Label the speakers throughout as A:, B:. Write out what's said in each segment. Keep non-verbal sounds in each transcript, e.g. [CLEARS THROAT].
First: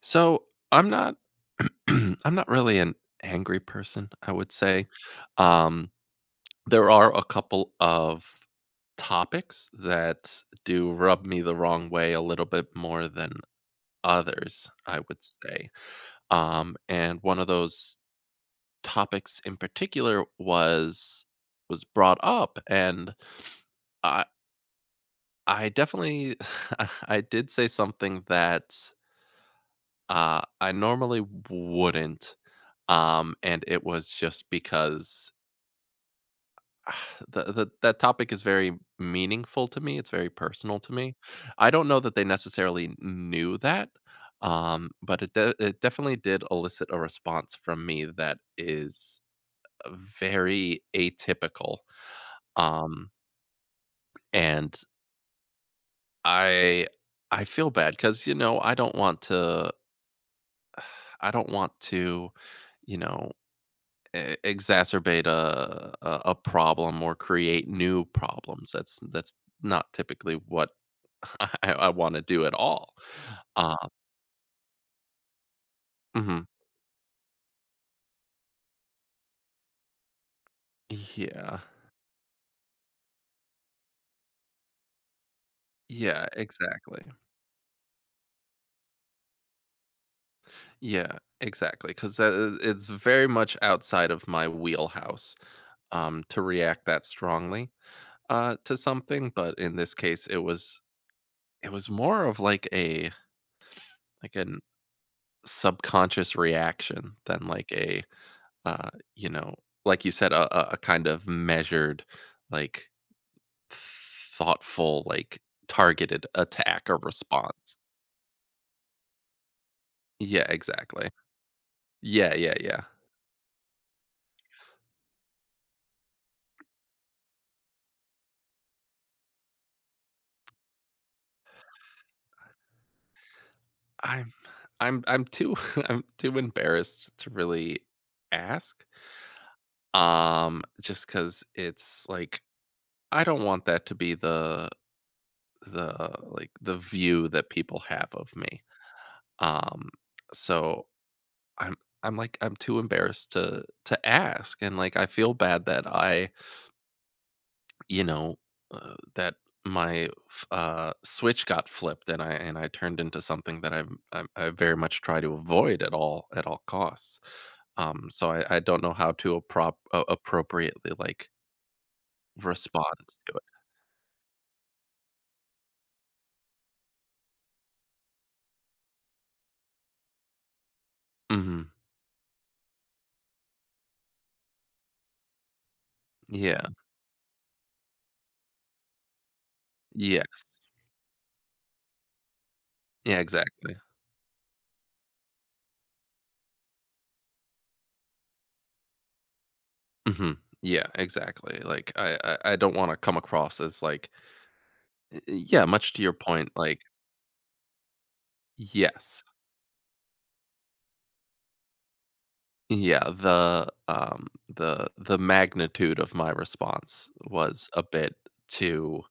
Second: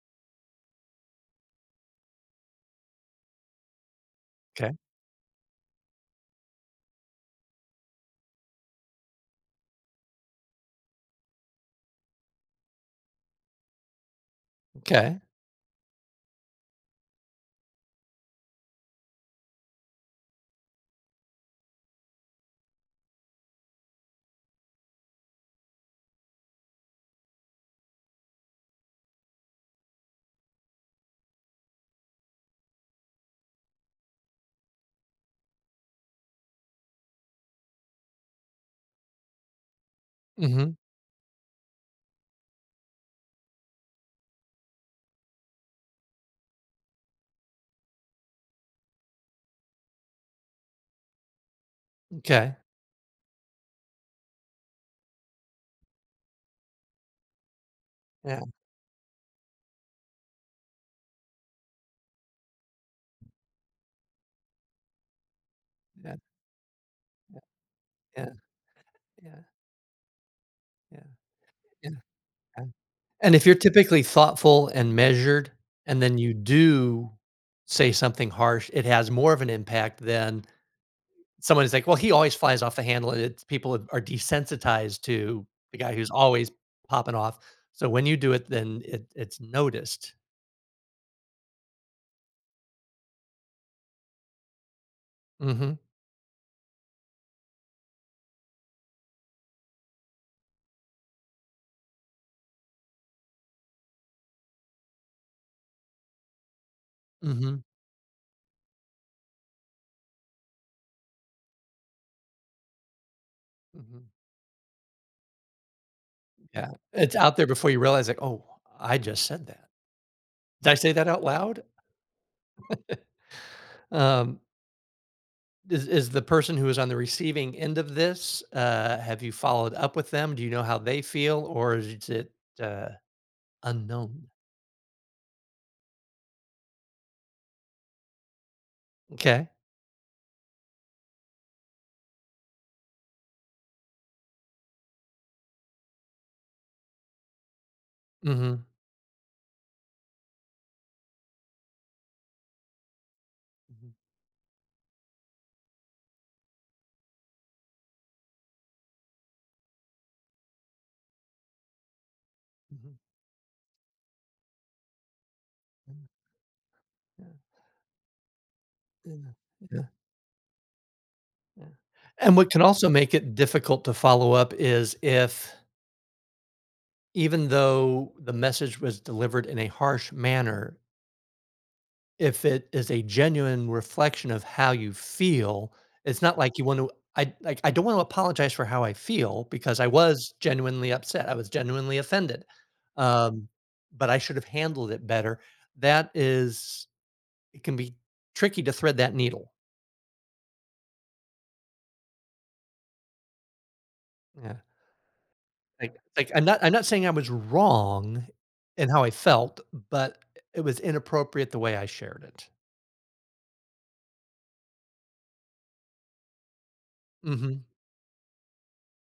A: So I'm not [CLEARS THROAT] I'm not really an angry person, I would
B: Okay.
A: say. Um, there are a couple of topics that do rub me the wrong way a little bit more than others, I would
B: Okay,
A: say. And one of those topics in particular was brought up and I I definitely [LAUGHS] I did say something that I normally wouldn't. And it was just because [SIGHS] the that topic is very meaningful to me, it's very
B: mhm,
A: personal to me. I don't know that they necessarily knew that, but it definitely did elicit a response from me that is very atypical.
B: m'kay,
A: Um, and I I feel bad because you
B: yeah,
A: know, I don't want to I don't want to, you know e exacerbate a
B: yeah,
A: a a problem or
B: yeah,
A: create new
B: yeah,
A: problems. That's
B: yeah,
A: not typically what
B: yeah,
A: [LAUGHS] I
B: yeah,
A: wanna do at
B: okay.
A: all.
B: And if you're
A: Uh
B: typically thoughtful and measured, and then you
A: mhm.
B: do say something harsh, it has more of an impact than
A: Yeah.
B: someone who's like, "Well, he always flies off the handle," and it's people are desensitized to the guy who's
A: Yeah,
B: always
A: exactly.
B: popping off, so when you do it, then it's noticed.
A: Yeah, exactly, 'cause that it's very much outside of my wheelhouse,
B: Mhm,
A: to react that strongly, to something, but in this case, it was more of like a like an subconscious reaction than
B: mhm,
A: uh, you know, like you said, a kind of measured, like
B: mhm,
A: thoughtful, like targeted
B: yeah,
A: attack or
B: it's out there before
A: response.
B: you realize, like, "Oh, I just said that.
A: Yeah,
B: Did I say that
A: exactly.
B: out loud?"
A: Yeah, yeah, yeah.
B: [LAUGHS] Um is the person who is on the receiving end of this, have you followed up with them? Do you know how they feel, or is it, uh, unknown?
A: I'm I'm too [LAUGHS] I'm too embarrassed to really ask.
B: Okay.
A: Just cuz it's like I don't want that to be the view that people have of me.
B: Mhm.
A: Um so I'm I'm like, I'm too embarrassed to
B: Mhm,
A: to ask, and, like, I feel bad that I, you know, that my f switch got flipped and I
B: mhm,
A: turned into something that I very much try to avoid at all costs.
B: mhm,
A: So I don't know how
B: yeah,
A: to
B: yeah, yeah,
A: appropriately, like,
B: yeah. And what can also
A: respond
B: make
A: to
B: it
A: it.
B: difficult to follow up is if even though the message was delivered in a harsh manner,
A: Mhm.
B: if it is a genuine reflection of how you feel, it's not like you
A: Yeah.
B: want to. I, like, I don't want to apologize for how I feel because I
A: Yes.
B: was genuinely upset, I was genuinely offended,
A: Yeah,
B: um,
A: exactly.
B: but I should have handled it better. That is it can be tricky to thread that needle.
A: Mhm. Yeah, exactly. Like, I don't wanna come across as, like,
B: Yeah,
A: yeah, much
B: like
A: to your
B: like, I'm
A: point,
B: not I'm
A: like.
B: not saying I was wrong in how I
A: Yes.
B: felt, but it was inappropriate the way I shared it.
A: Yeah, the magnitude of my response
B: Mhm.
A: was a bit too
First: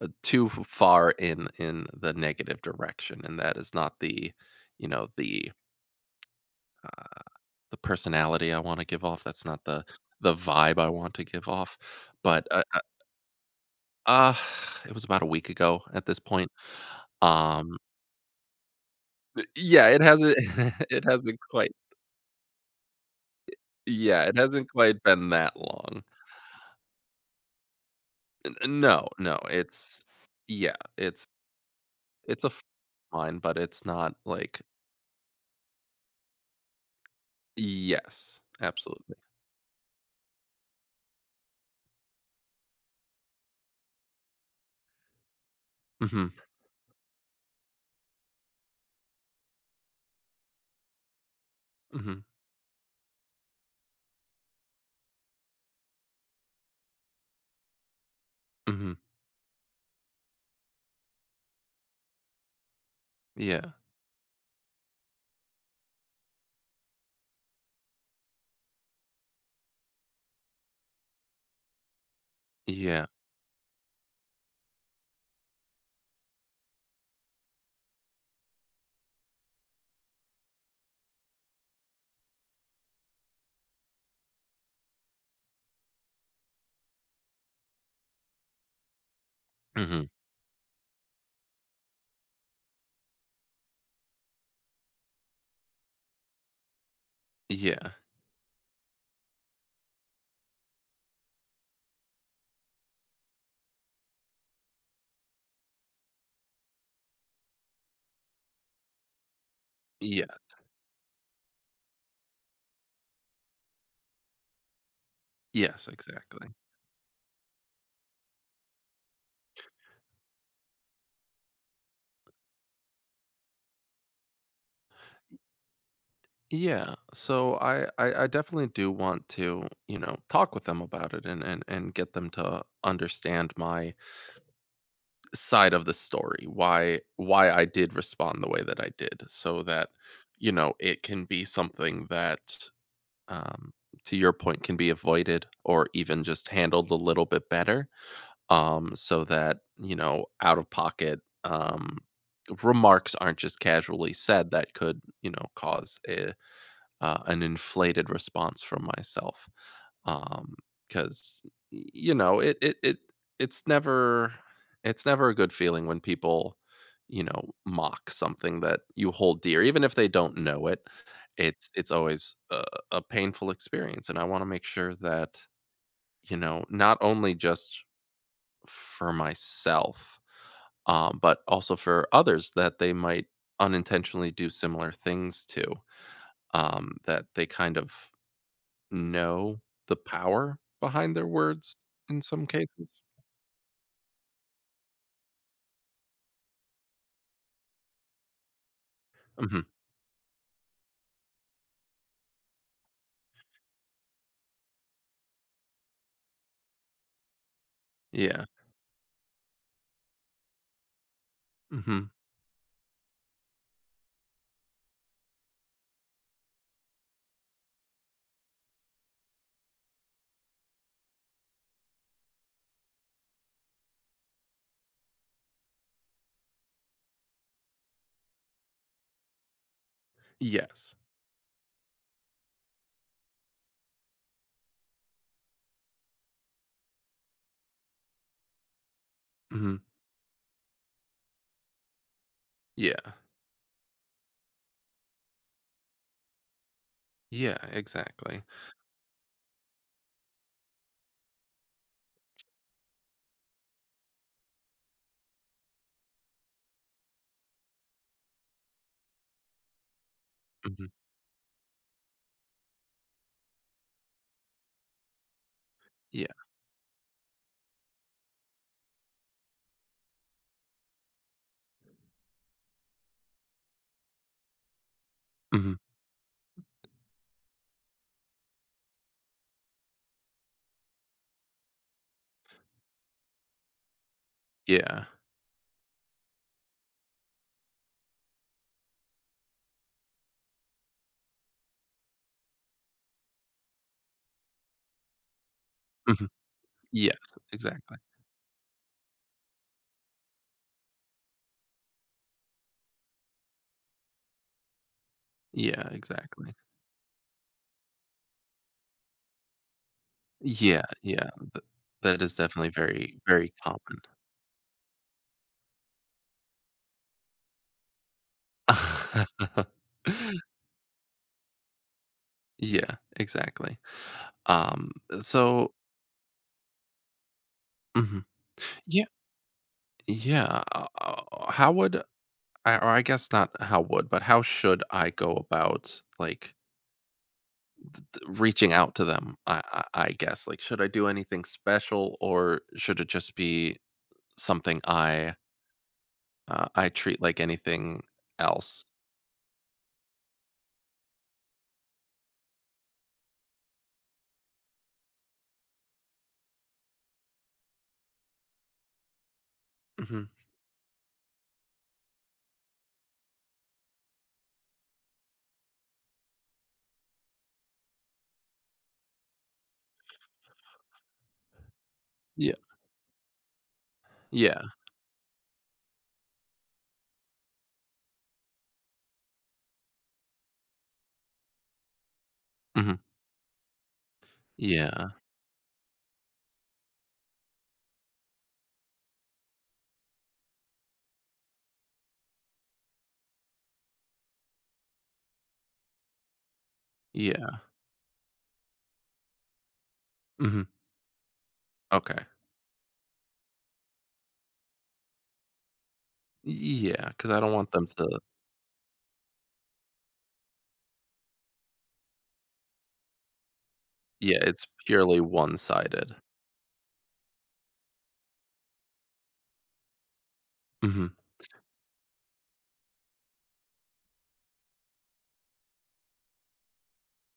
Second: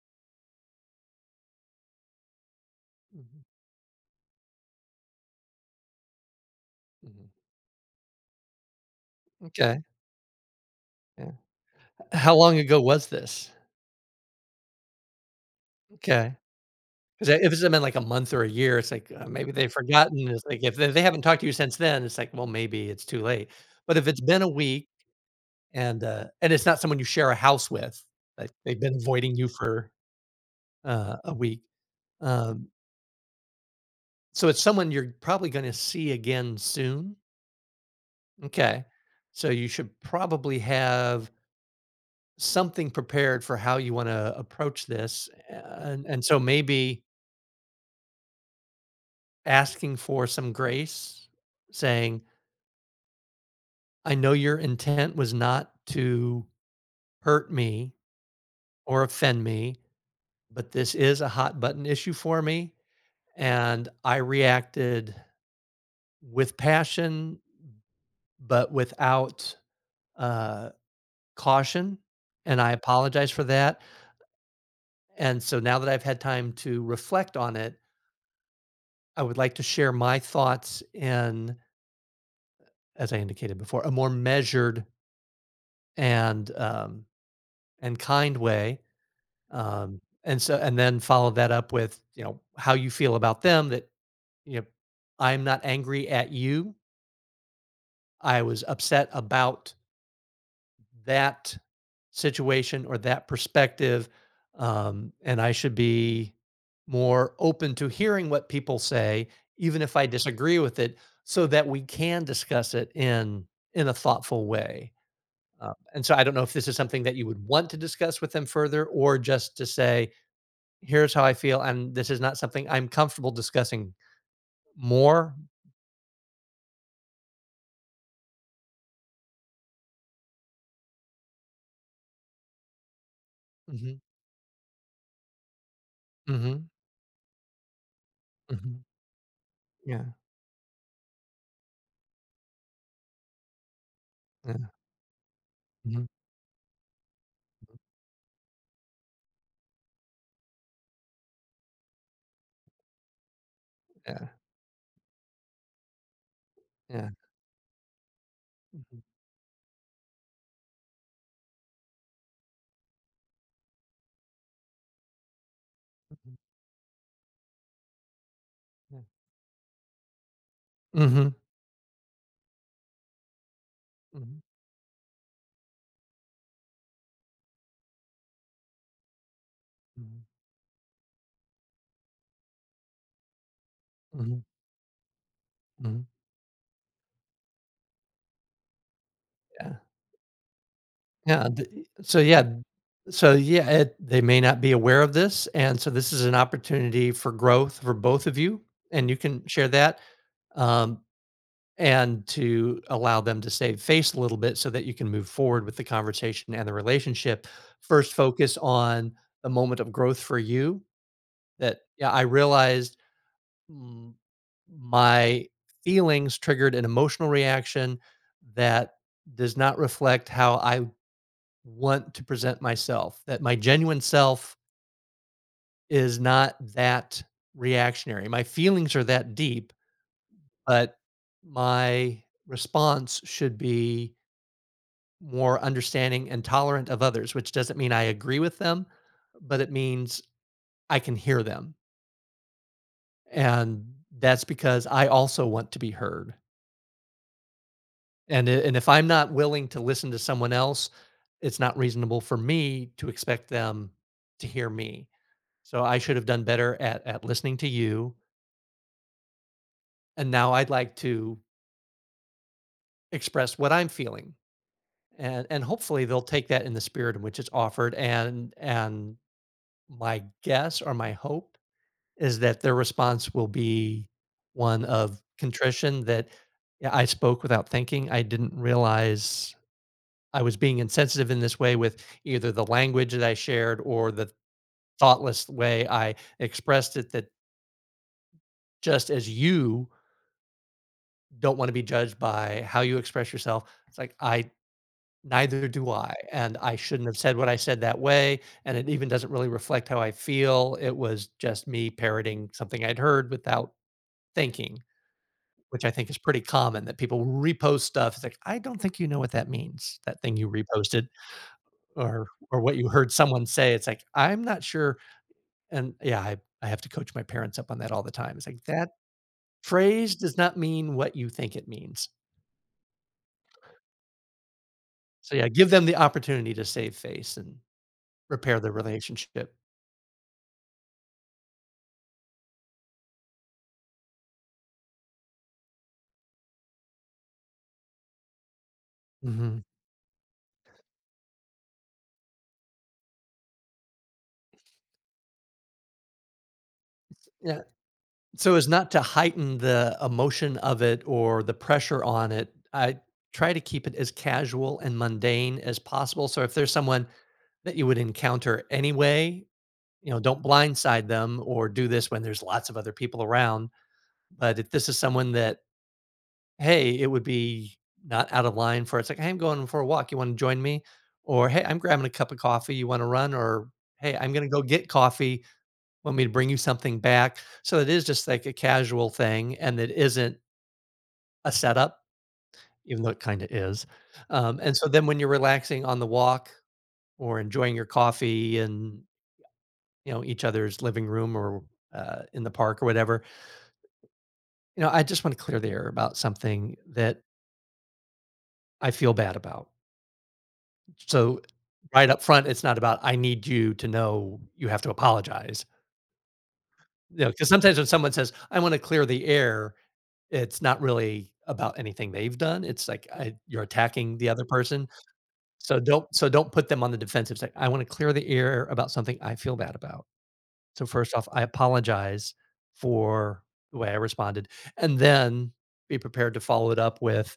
A: too f far in the negative direction, and
B: Mhm.
A: that is not the, you know,
B: Mhm.
A: the personality I wanna give off, that's not the
B: Okay,
A: the vibe I want to
B: yeah.
A: give off,
B: How
A: but,
B: long
A: uh, uh,
B: ago was this?
A: uh, [SIGHS] it was about a week ago at this
B: Okay.
A: point.
B: 'Cause if it's
A: um
B: been like a month or a year, it's like, maybe they've
A: Yeah, it
B: forgotten.
A: hasn't
B: It's like if
A: [LAUGHS]
B: they
A: it
B: haven't
A: hasn't
B: talked to you
A: quite.
B: since then, it's like, well, maybe it's too late. But if it's
A: Yeah, it
B: been a
A: hasn't
B: week
A: quite been that long.
B: and it's not someone you share a house with, like
A: N
B: they've been
A: no,
B: avoiding
A: no,
B: you for,
A: it's, yeah, it's
B: a week,
A: it's a f
B: um,
A: line, but it's not
B: so
A: like.
B: it's someone you're probably gonna see again soon.
A: Yes,
B: Okay.
A: absolutely.
B: So you should probably have something prepared for how you wanna approach this, and
A: Mhm,
B: so maybe asking for some grace,
A: mhm,
B: saying, I know your intent was not to hurt me
A: mhm.
B: or offend me, but this is a hot button issue for me.
A: Yeah,
B: And I reacted with passion, but without uh, caution. And I
A: yeah,
B: apologize for that. And so now that I've had time to reflect on it, I would like to share my thoughts in, as I indicated before, a more measured and um, and kind way. Um,
A: mhm,
B: and so and then follow that up with, how you feel about them, that, you know, I'm not angry at you.
A: yeah,
B: I was upset about that situation or that perspective. And I should be more open to hearing what people say, even if I
A: yeah,
B: disagree with it, so that we can discuss it in a thoughtful way. Um,
A: yes,
B: and so I don't know
A: exactly.
B: if this is something that you would want to discuss with them further or just to say, here's how I feel, and this is not something I'm comfortable discussing more.
A: Yeah, so I definitely do want to, talk with them about it and get them to understand my
B: Mhm,
A: side of the story,
B: mhm,
A: why I did respond the way that
B: mhm,
A: I did so that,
B: yeah,
A: it can be something that um, to your point,
B: yeah,
A: can be avoided or
B: mhm,
A: even just handled a little bit better, so that out of pocket remarks aren't just casually
B: yeah,
A: said that could cause a,
B: yeah,
A: uh, an inflated response from
B: mhm,
A: myself. Um, because it's never it's never a good feeling when
B: mhm,
A: people, mock something that
B: yeah.
A: you hold dear, even if they don't know it.
B: Mhm,
A: It's always a painful experience, and I
B: mhm,
A: wanna make sure that, not only just for myself,
B: mhm,
A: but also for others that they might unintentionally
B: mhm,
A: do similar things to,
B: mhm,
A: that they kind of know
B: yeah,
A: the power behind their
B: yeah,
A: words
B: the so,
A: in
B: yeah,
A: some cases.
B: so, yeah, it they may not be aware of this, and so this is an opportunity for growth for both of you, and you can
A: Mhm.
B: share that, um and to allow them to save face a little bit so that you can move forward with the conversation and the relationship. First,
A: Yeah.
B: focus on the moment of growth for you that, yeah,
A: Mhm.
B: I realized mm, my feelings triggered an emotional reaction that does not reflect how I want to present myself, that my genuine self is not that reactionary. My feelings are that deep,
A: Yes.
B: but my response should be more understanding and tolerant of others, which doesn't mean I agree with them, but it
A: Mhm.
B: means I can hear them.
A: Yeah.
B: And that's because I also want to be heard.
A: Yeah, exactly.
B: And if I'm not willing to listen to someone else, it's not reasonable for me to expect them to hear me. So I should have done better at listening to you. And now I'd
A: Mhm.
B: like to express what I'm feeling. And hopefully they'll
A: Yeah.
B: take that in the spirit in which it's offered. And my guess or my hope is that their response will be one of
A: Mhm.
B: contrition that, "Yeah, I spoke without thinking. I didn't realize I was being insensitive in this way with either the language that I shared or the
A: Yeah.
B: thoughtless way I expressed it that just as you don't wanna be judged by how you express yourself, it's like, I neither do I,
A: Mhm.
B: and I shouldn't
A: Yes,
B: have said what I said that
A: exactly.
B: way, and it even doesn't really reflect how I feel. It was just me parroting something I'd heard without thinking." Which
A: Yeah,
B: I think is pretty
A: exactly.
B: common that people repost stuff. It's like, "I don't think you know what that means, that thing you
A: Yeah,
B: reposted
A: yeah. Th that is
B: or
A: definitely
B: what you heard
A: very,
B: someone
A: very
B: say." It's
A: common.
B: like, "I'm not sure." And, yeah, I have to coach my parents up on that all the time. It's like, "That
A: [LAUGHS]
B: phrase does not mean what you think it means."
A: Yeah, exactly. Um,
B: So, yeah, give
A: so.
B: them the opportunity to save face and
A: Mhm.
B: repair the
A: Yeah,
B: relationship.
A: yeah, how would I or I guess not how would, but how should I go about, like, t reaching out to them? I
B: Mhm.
A: I I guess, like, should I do anything special, or should it just be something I treat like
B: Yeah.
A: anything
B: So as
A: else?
B: not to heighten the emotion of it or the pressure on it, I try to keep it as casual and mundane as possible. So if there's someone that you would encounter anyway,
A: Mhm.
B: don't blindside them or do this when there's lots of other people around, but if this is someone that, "Hey, it would be not out of line for" it's like, "Hey, I'm going for a walk, you wanna join me?" Or, "Hey, I'm grabbing a cup of
A: Yeah.
B: coffee, you wanna run?" Or, "Hey, I'm gonna
A: Yeah.
B: go get coffee, want me to bring you something back?" So it is just like a casual thing and it isn't a setup,
A: Mhm.
B: even though it kinda is, and so then
A: Yeah.
B: when you're relaxing on the walk or enjoying your coffee and each other's living room or in the park or whatever. I just want to clear the air about something that
A: Yeah.
B: I feel bad about.
A: Mhm.
B: So right up
A: Okay.
B: front, it's not about I need you to know you have to apologize.
A: Yeah,
B: You
A: because
B: know,
A: I
B: because
A: don't want
B: sometimes when
A: them
B: someone
A: to.
B: says I want to clear the air, it's not really about anything they've done. It's like I, you're attacking the
A: Yeah,
B: other
A: it's
B: person.
A: purely
B: So don't
A: one-sided.
B: so don't put them on the defensive. It's like I want to clear the air about something I feel bad about. So
A: Mhm.
B: first off, I apologize for the way I responded, and then be prepared to follow it up with,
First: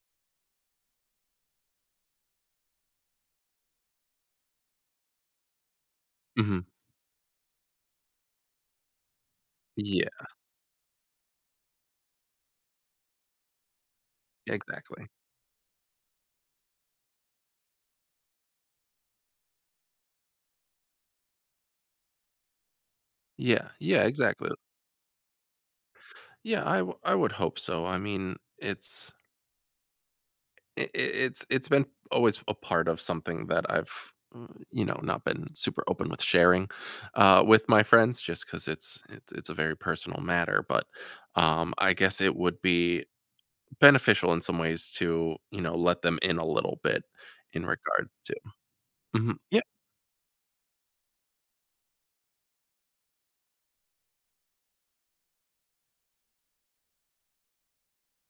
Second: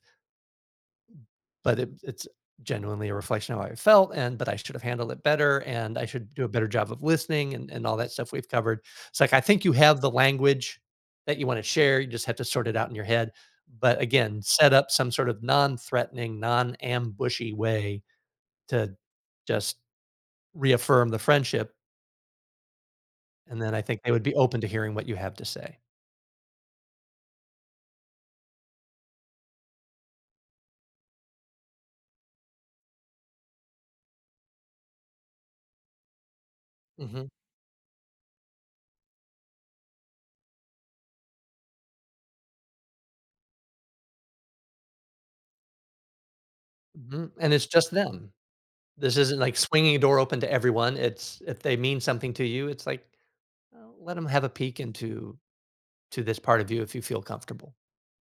B: "But it's genuinely a reflection of how I felt, and but I should have handled it better, and I should do a
A: Mhm.
B: better job of listening," and all that stuff we've covered. It's like, I think you have
A: Yeah,
B: the language that you wanna share, you just have to sort it out in your head. But again, set up
A: exactly.
B: some sort of non-threatening, non-ambushy way to just reaffirm the friendship, and
A: Yeah,
B: then I think
A: yeah,
B: they would be
A: exactly.
B: open to hearing what you have to say.
A: Yeah, I would hope so. I mean, it's It it's been always a part of something that I've, not been super open with sharing,
B: Mhm.
A: with my friends just 'cause it's a very personal matter, but, I guess it would be beneficial in some ways to, let them in a little bit
B: Mhm, and
A: in
B: it's just
A: regards
B: them.
A: to.
B: This
A: Mhm.
B: isn't like
A: Yeah,
B: swinging a door open to everyone. It's if they mean something to you, it's like, let them have a peek into to this part of you if you feel comfortable.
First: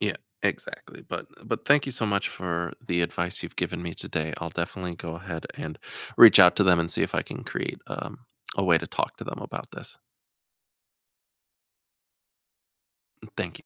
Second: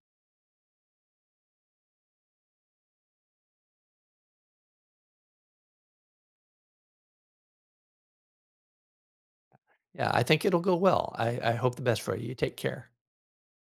A: yeah, exactly, but thank you so much for the advice you've given me today. I'll definitely go ahead and reach out to them and see if I can create, a way to talk to them about this.
B: Yeah, I think it'll go well. I hope the best for you. You take care.
A: Thank you.